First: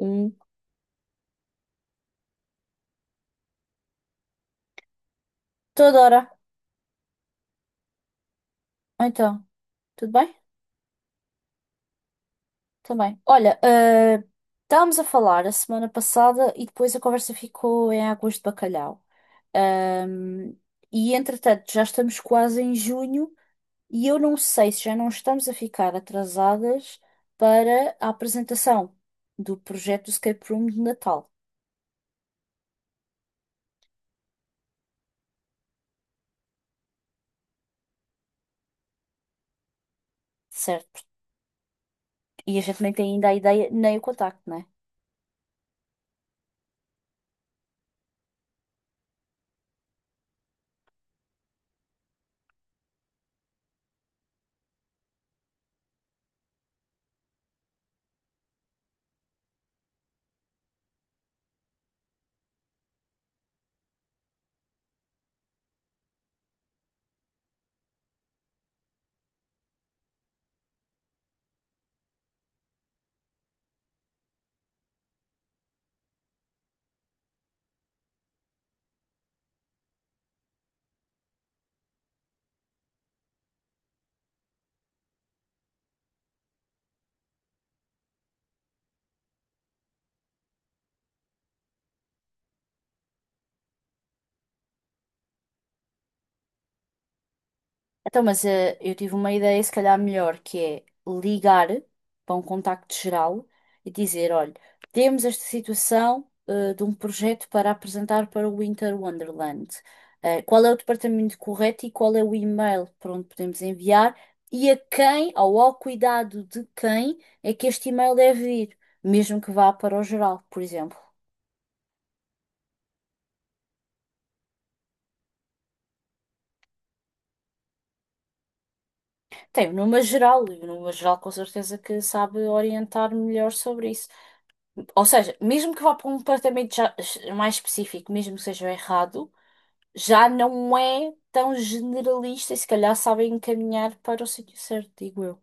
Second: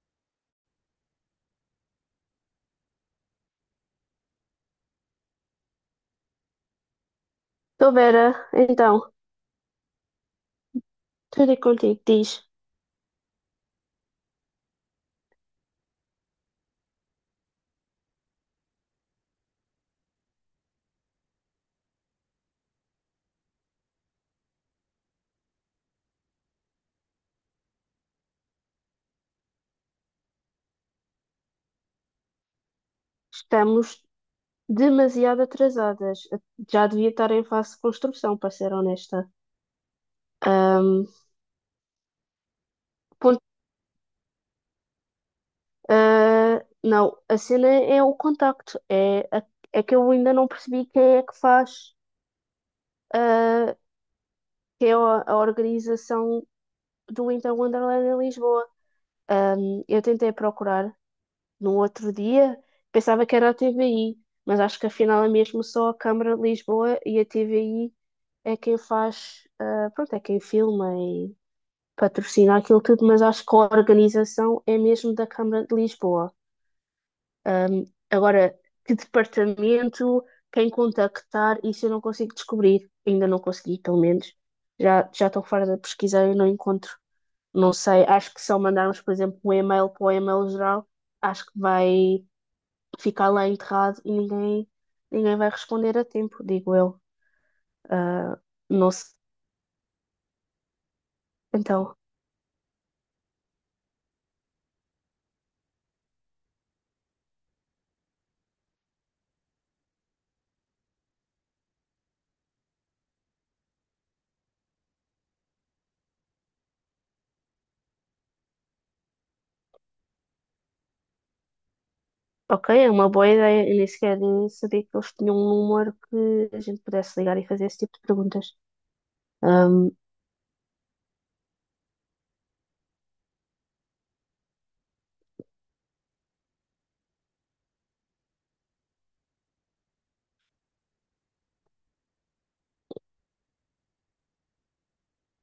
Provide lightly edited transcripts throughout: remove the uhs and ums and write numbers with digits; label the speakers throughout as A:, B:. A: Hum, toda hora.
B: Estou Vera, então,
A: Então, tudo bem?
B: tudo é contigo. Diz.
A: Também. Olha, estávamos a falar a semana passada e depois a conversa ficou em águas de bacalhau. Ahm, e entretanto, já estamos quase em junho e eu não sei se já não estamos a ficar atrasadas para a apresentação do projeto do Escape Room de Natal,
B: Estamos demasiado atrasadas. Já devia estar em fase de construção, para ser honesta.
A: certo?
B: Ahm,
A: E a gente nem tem ainda a
B: ponto-
A: ideia nem o contacto, né?
B: não, a cena é o contacto. É, é que eu ainda não percebi quem é que faz, ah, que é a organização do Então Wonderland em Lisboa. Eu tentei procurar. No outro dia, pensava que era a TVI, mas acho que afinal é mesmo só a Câmara de Lisboa e a TVI é quem faz, pronto, é quem filma e patrocina aquilo tudo, mas acho que a organização é mesmo da Câmara de Lisboa. Agora, que departamento, quem contactar, isso eu não consigo descobrir. Ainda não consegui, pelo menos. Já estou fora da pesquisa e não encontro. Não sei, acho que se eu mandarmos, por exemplo, um e-mail para o e-mail geral, acho que vai ficar lá enterrado e ninguém vai responder a tempo, digo eu.
A: Então,
B: Ah,
A: mas
B: não
A: eu tive
B: sei.
A: uma ideia, se calhar melhor, que é ligar
B: Então,
A: para um contacto geral e dizer: olha, temos esta situação de um projeto para apresentar para o Winter Wonderland. Qual é o departamento correto e qual é o e-mail para onde podemos enviar e a quem, ou ao cuidado de quem, é que este e-mail deve ir, mesmo que vá para o geral, por exemplo.
B: ok, é uma boa ideia. Eu nem sequer sabia que eles tinham um número que a gente pudesse ligar e fazer esse tipo de perguntas.
A: Tem o
B: Ahm,
A: número geral, e o número geral com certeza que sabe orientar melhor sobre isso. Ou seja, mesmo que vá para um departamento mais específico, mesmo que seja errado, já não é tão generalista e se calhar sabem encaminhar para o sítio certo, digo eu.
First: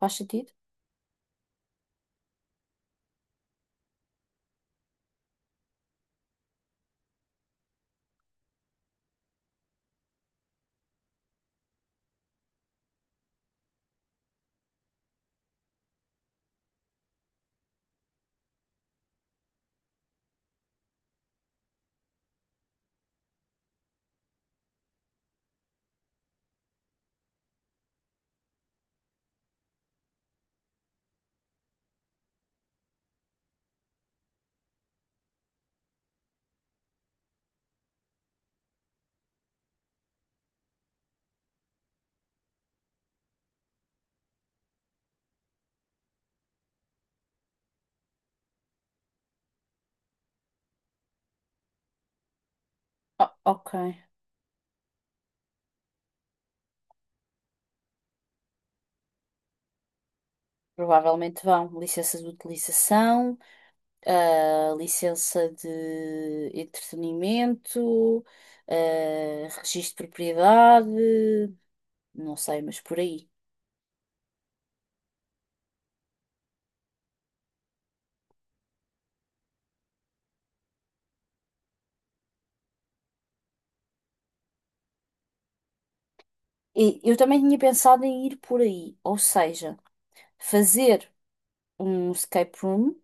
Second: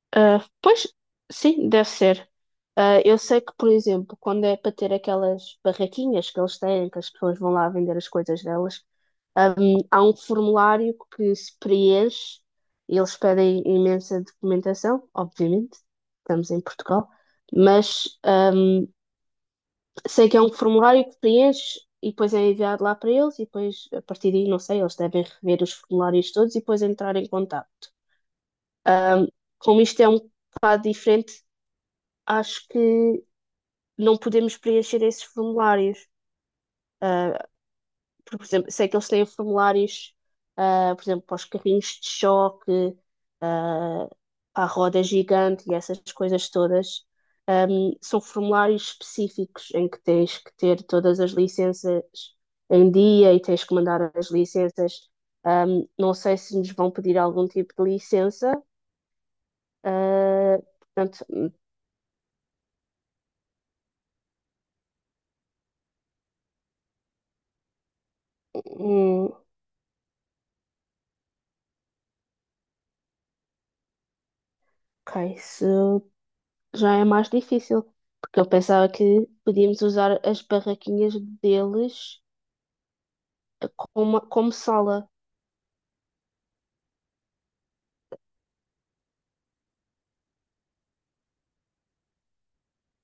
A: Faz
B: ah,
A: sentido?
B: pois, sim, deve ser. Eu sei que, por exemplo, quando é para ter aquelas barraquinhas que eles têm, que as pessoas vão lá vender as coisas delas. Há um formulário que se preenche e eles pedem imensa documentação, obviamente, estamos em Portugal, mas sei que é um formulário que preenche e depois é enviado lá para eles e depois, a partir daí, não sei, eles devem rever os formulários todos e depois entrar em contato. Ahm, como isto é um bocado diferente, acho que não podemos preencher esses formulários. Ah, porque, por exemplo, sei que eles têm formulários, por exemplo, para os carrinhos de choque, ah, à roda gigante e essas coisas todas. São formulários específicos em que tens que ter todas as licenças em dia
A: Ah,
B: e tens
A: ok.
B: que mandar as licenças. Não sei se nos vão pedir algum tipo de licença. ah, portanto,
A: Provavelmente vão. Licença de utilização, licença de entretenimento,
B: hum,
A: registro de propriedade, não sei, mas por aí.
B: ok, se já é mais difícil, porque eu pensava que podíamos usar as barraquinhas deles como sala.
A: E eu também tinha pensado em ir por aí, ou seja, fazer um escape room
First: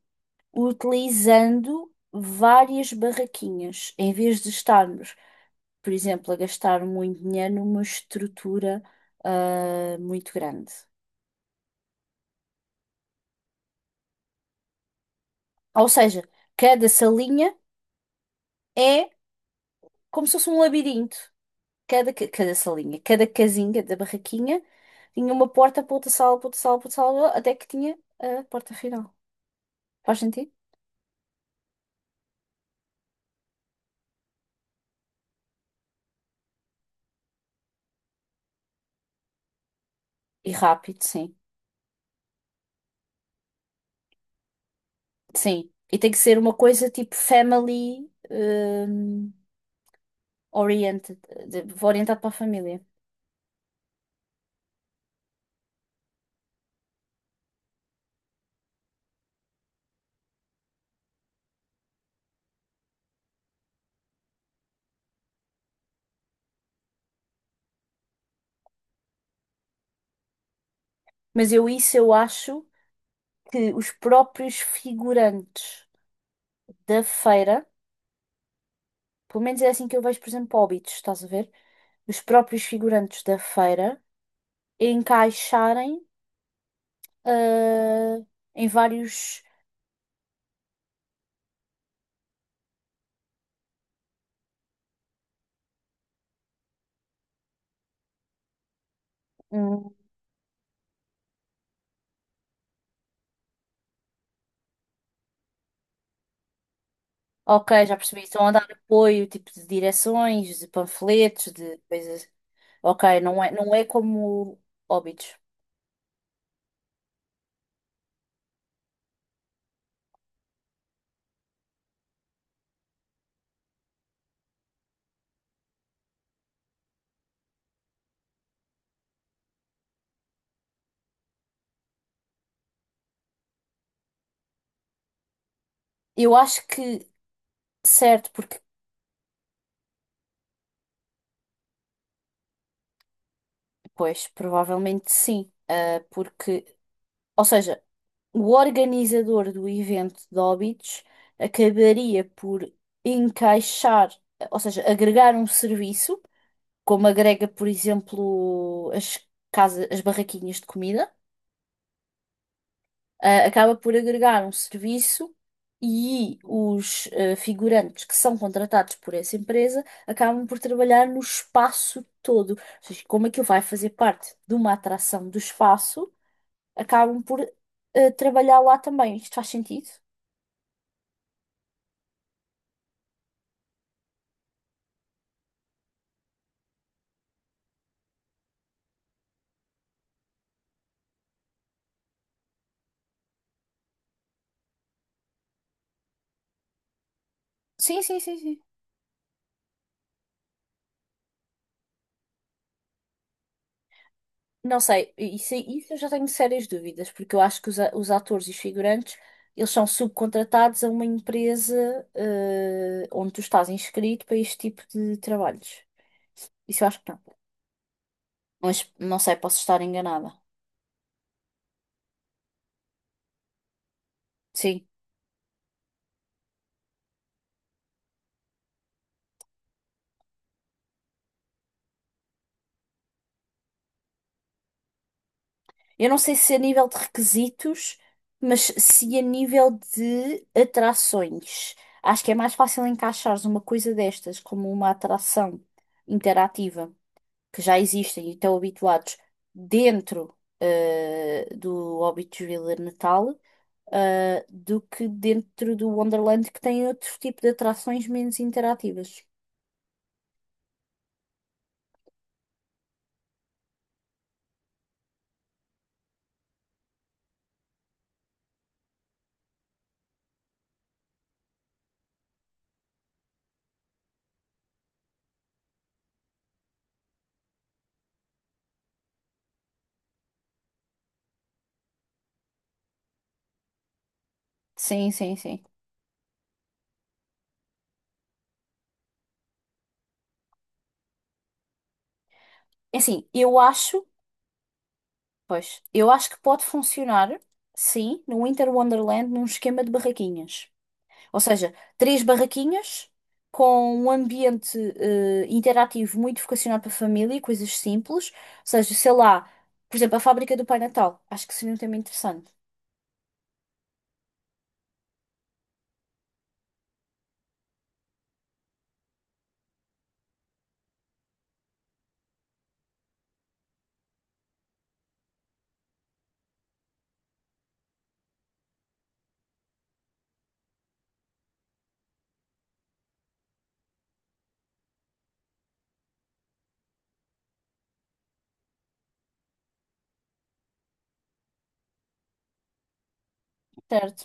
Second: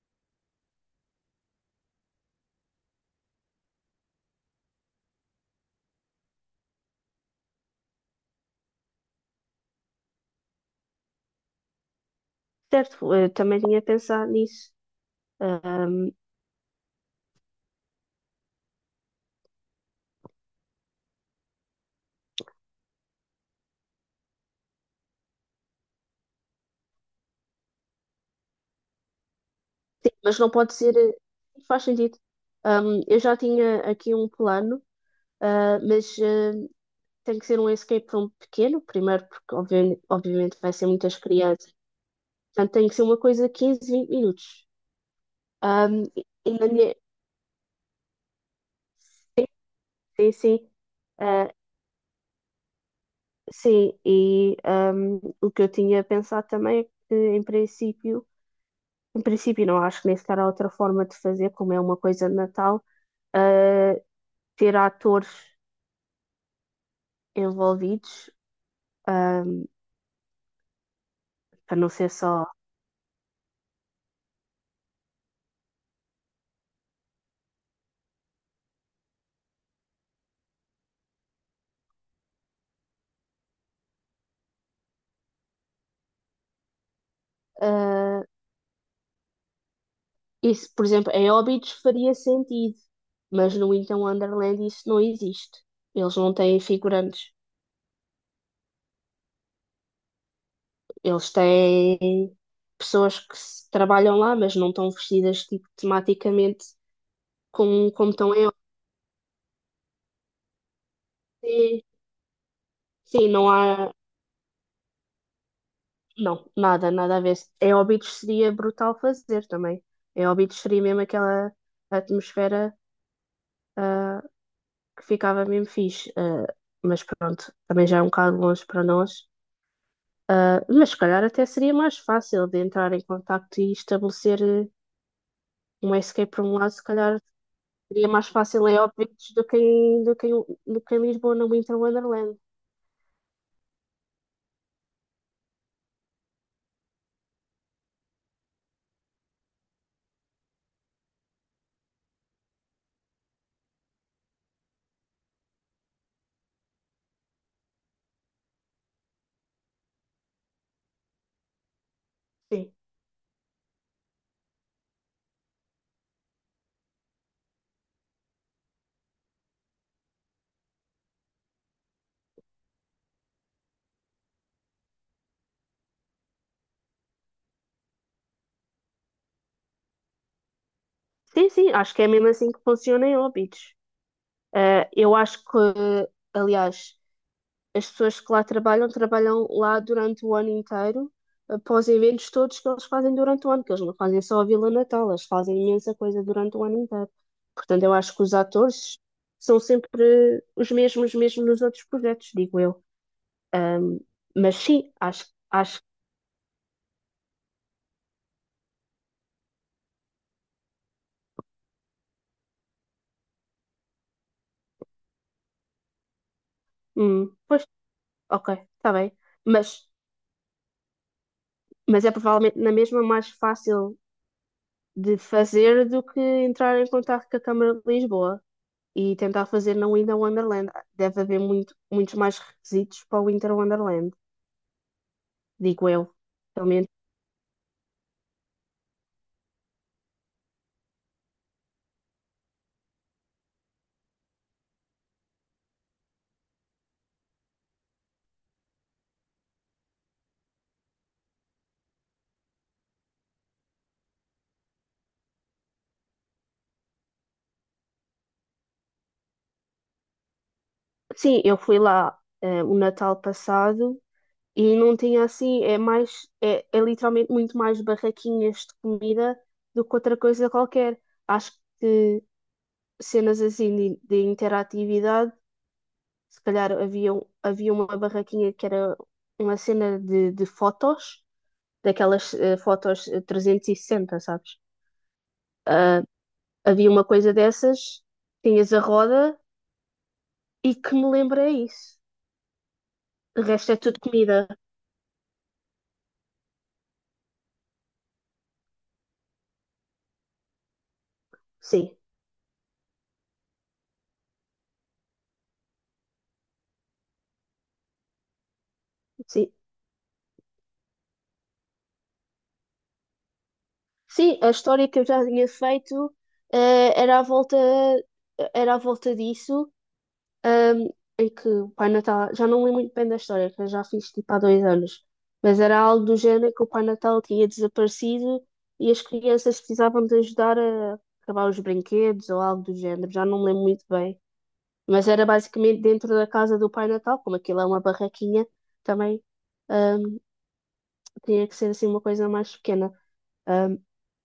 A: utilizando várias barraquinhas, em vez de estarmos, por exemplo, a gastar muito dinheiro numa estrutura muito grande.
B: Certo, eu também tinha pensado nisso.
A: Ou
B: Ahm,
A: seja, cada salinha é como se fosse um labirinto. Cada salinha, cada casinha da barraquinha tinha uma porta para outra sala, para outra sala, para outra sala, até que tinha a porta final.
B: sim,
A: Faz
B: mas
A: sentido?
B: não pode ser, faz sentido. Eu já tinha aqui um plano, mas tem que ser um escape room pequeno, primeiro, porque obviamente,
A: E
B: obviamente vai ser
A: rápido,
B: muitas
A: sim.
B: crianças. Portanto, tem que ser uma coisa de 15 20 minutos.
A: Sim. E
B: Ahm,
A: tem que ser
B: e
A: uma
B: na
A: coisa
B: minha,
A: tipo family. hum,
B: sim, sim.
A: oriented, orientado para a família.
B: Sim, e o que eu tinha pensado também é que, em princípio não acho que nem sequer há outra forma de fazer. Como é uma coisa de Natal, ah, ter atores envolvidos, ah,
A: Mas eu
B: para não
A: isso
B: ser
A: eu
B: só.
A: acho que os próprios figurantes da feira, pelo menos é assim que eu vejo, por exemplo, Hobbits, estás a ver? Os próprios figurantes da feira encaixarem ah,
B: ah,
A: em vários.
B: isso, por exemplo, em Óbidos faria sentido, mas no Então Wonderland isso não existe. Eles não têm figurantes,
A: Hum,
B: eles têm pessoas que trabalham lá, mas não estão vestidas tipo, tematicamente
A: ok,
B: como,
A: já
B: como
A: percebi,
B: estão
A: estão
B: em
A: a dar apoio, tipo de direções, de panfletos, de
B: Óbidos.
A: coisas. Ok,
B: Sim,
A: não
B: não
A: é, não é
B: há.
A: como Hobbits.
B: Não, nada, nada a ver. Em Óbidos seria brutal fazer também. Em Óbidos seria mesmo aquela atmosfera, ah, que ficava mesmo fixe. Mas pronto, também já é um bocado longe para nós. Mas se calhar até seria mais fácil de entrar em contacto e estabelecer um escape
A: Eu
B: para um
A: acho
B: lado. Se
A: que,
B: calhar seria mais
A: certo, porque
B: fácil em Óbidos do que em, do que em Lisboa, no Winter Wonderland.
A: pois, provavelmente sim, ah, porque, ou seja, o organizador do evento de óbitos acabaria por encaixar, ou seja, agregar um serviço, como agrega, por exemplo, as casas, as barraquinhas de comida,
B: Sim.
A: ah, acaba por agregar um serviço e os figurantes que são contratados por essa empresa acabam por trabalhar no espaço todo. Ou seja, como aquilo vai fazer parte de uma atração do espaço acabam por trabalhar lá também. Isto faz sentido?
B: Sim, sim, acho que é mesmo assim que funciona em Óbidos. Eu acho que, aliás, as pessoas que lá trabalham, trabalham lá durante o ano inteiro, após eventos todos que eles fazem durante o ano, que eles não fazem só a Vila Natal, eles fazem imensa coisa durante o ano inteiro. Portanto, eu
A: Sim,
B: acho
A: sim,
B: que os
A: sim, sim.
B: atores são sempre os mesmos, mesmo nos outros projetos, digo eu. Ahm, mas
A: Não
B: sim,
A: sei,
B: acho,
A: isso,
B: acho,
A: isso eu já tenho sérias dúvidas, porque eu acho que os atores e os figurantes, eles são subcontratados a uma empresa, onde tu estás inscrito para este tipo de trabalhos. Isso eu acho que não.
B: pois, ok,
A: Mas
B: está bem.
A: não sei, posso
B: Mas,
A: estar enganada.
B: mas é provavelmente na mesma mais fácil
A: Sim.
B: de fazer do que entrar em contato com a Câmara de Lisboa e tentar fazer na Winter Wonderland. Deve haver muito, muitos mais requisitos para o Winter Wonderland, digo
A: Eu
B: eu.
A: não sei se a
B: Pelo
A: nível
B: menos.
A: de requisitos, mas se a nível de atrações. Acho que é mais fácil encaixares uma coisa destas como uma atração interativa. Que já existem e estão habituados dentro do Hobbitsville de Natal, do que dentro do Wonderland que tem outro tipo de atrações menos interativas.
B: Sim, eu fui lá o Natal passado e não tinha assim, é mais, é literalmente muito mais barraquinhas de comida do que outra coisa qualquer. Acho que cenas assim de interatividade, se calhar havia uma barraquinha que era uma cena de fotos, daquelas fotos 360, sabes?
A: Sim, sim, sim.
B: Ah, Havia uma coisa dessas, tinhas a roda e que me lembra é isso.
A: É assim,
B: O
A: eu
B: resto é tudo
A: acho,
B: comida.
A: pois, eu acho que pode funcionar, sim, no Winter Wonderland num esquema de barraquinhas. Ou seja,
B: Sim,
A: três barraquinhas com um ambiente interativo muito vocacionado para a família, coisas simples. Ou seja, sei lá,
B: sim.
A: por exemplo, a fábrica do Pai Natal. Acho que seria um tema interessante.
B: Sim, a história que eu já tinha feito, eh, era à volta, era à volta disso, ahm, em que o Pai Natal, já não lembro muito bem da história, que eu já fiz tipo há 2 anos, mas era algo do género que o Pai Natal tinha desaparecido e as crianças precisavam de ajudar a acabar os brinquedos ou algo do género, já não lembro muito bem. Mas era basicamente dentro da casa do Pai Natal, como aquilo é uma barraquinha, também ahm, tinha que ser assim uma coisa mais pequena. Ahm,
A: Certo.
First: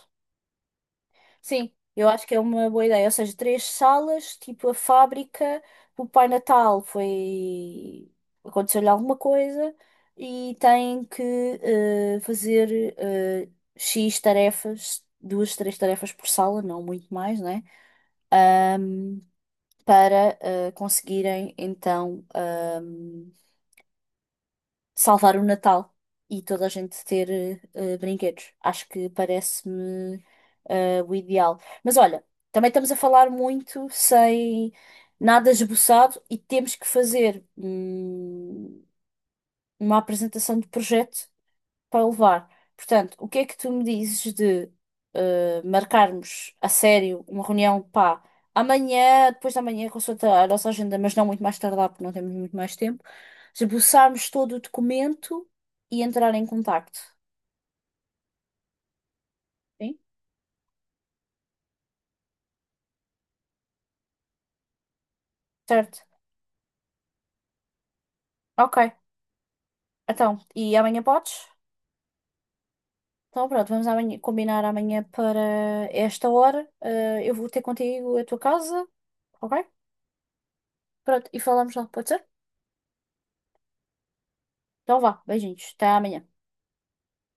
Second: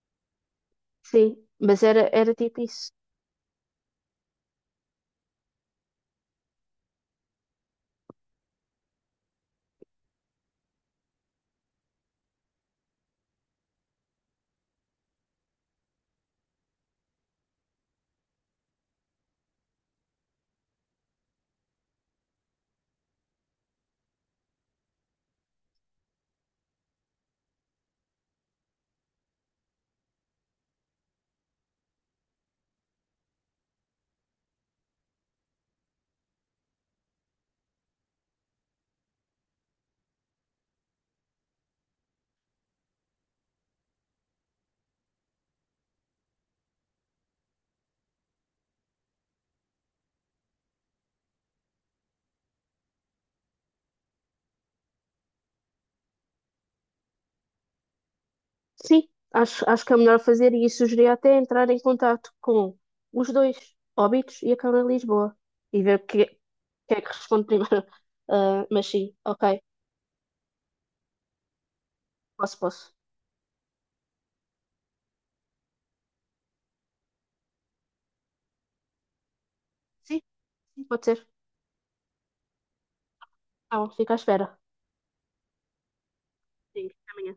B: sim,
A: Sim,
B: mas
A: eu
B: era,
A: acho que
B: era
A: é
B: tipo
A: uma boa
B: isso.
A: ideia. Ou seja, três salas, tipo a fábrica, o Pai Natal foi. Aconteceu-lhe alguma coisa e tem que fazer X tarefas, duas, três tarefas por sala, não muito mais, né? Para conseguirem então salvar o Natal e toda a gente ter brinquedos. Acho que parece-me o ideal. Mas olha, também estamos a falar muito sem nada esboçado e temos que fazer uma apresentação de projeto para levar. Portanto, o que é que tu me dizes de marcarmos a sério uma reunião, pá, amanhã, depois da manhã, consulta a nossa agenda, mas não muito mais tardar, porque não temos muito mais tempo, esboçarmos todo o documento e entrar em contacto.
B: Sim, acho, acho que é
A: Sim?
B: melhor fazer e sugeria até entrar em contato com os dois, Óbidos e a Câmara de Lisboa, e
A: Certo.
B: ver o que, que é que responde primeiro. Ah,
A: Ok.
B: mas sim, ok,
A: Então, e amanhã podes?
B: posso, posso.
A: Então, pronto, vamos amanhã, combinar amanhã para esta hora. Eu vou ter contigo a tua casa, ok?
B: Sim, sim, pode ser.
A: Pronto, e falamos lá, pode ser?
B: Então, fico à espera.
A: Então vá, beijinhos, até amanhã.
B: Sim, até amanhã.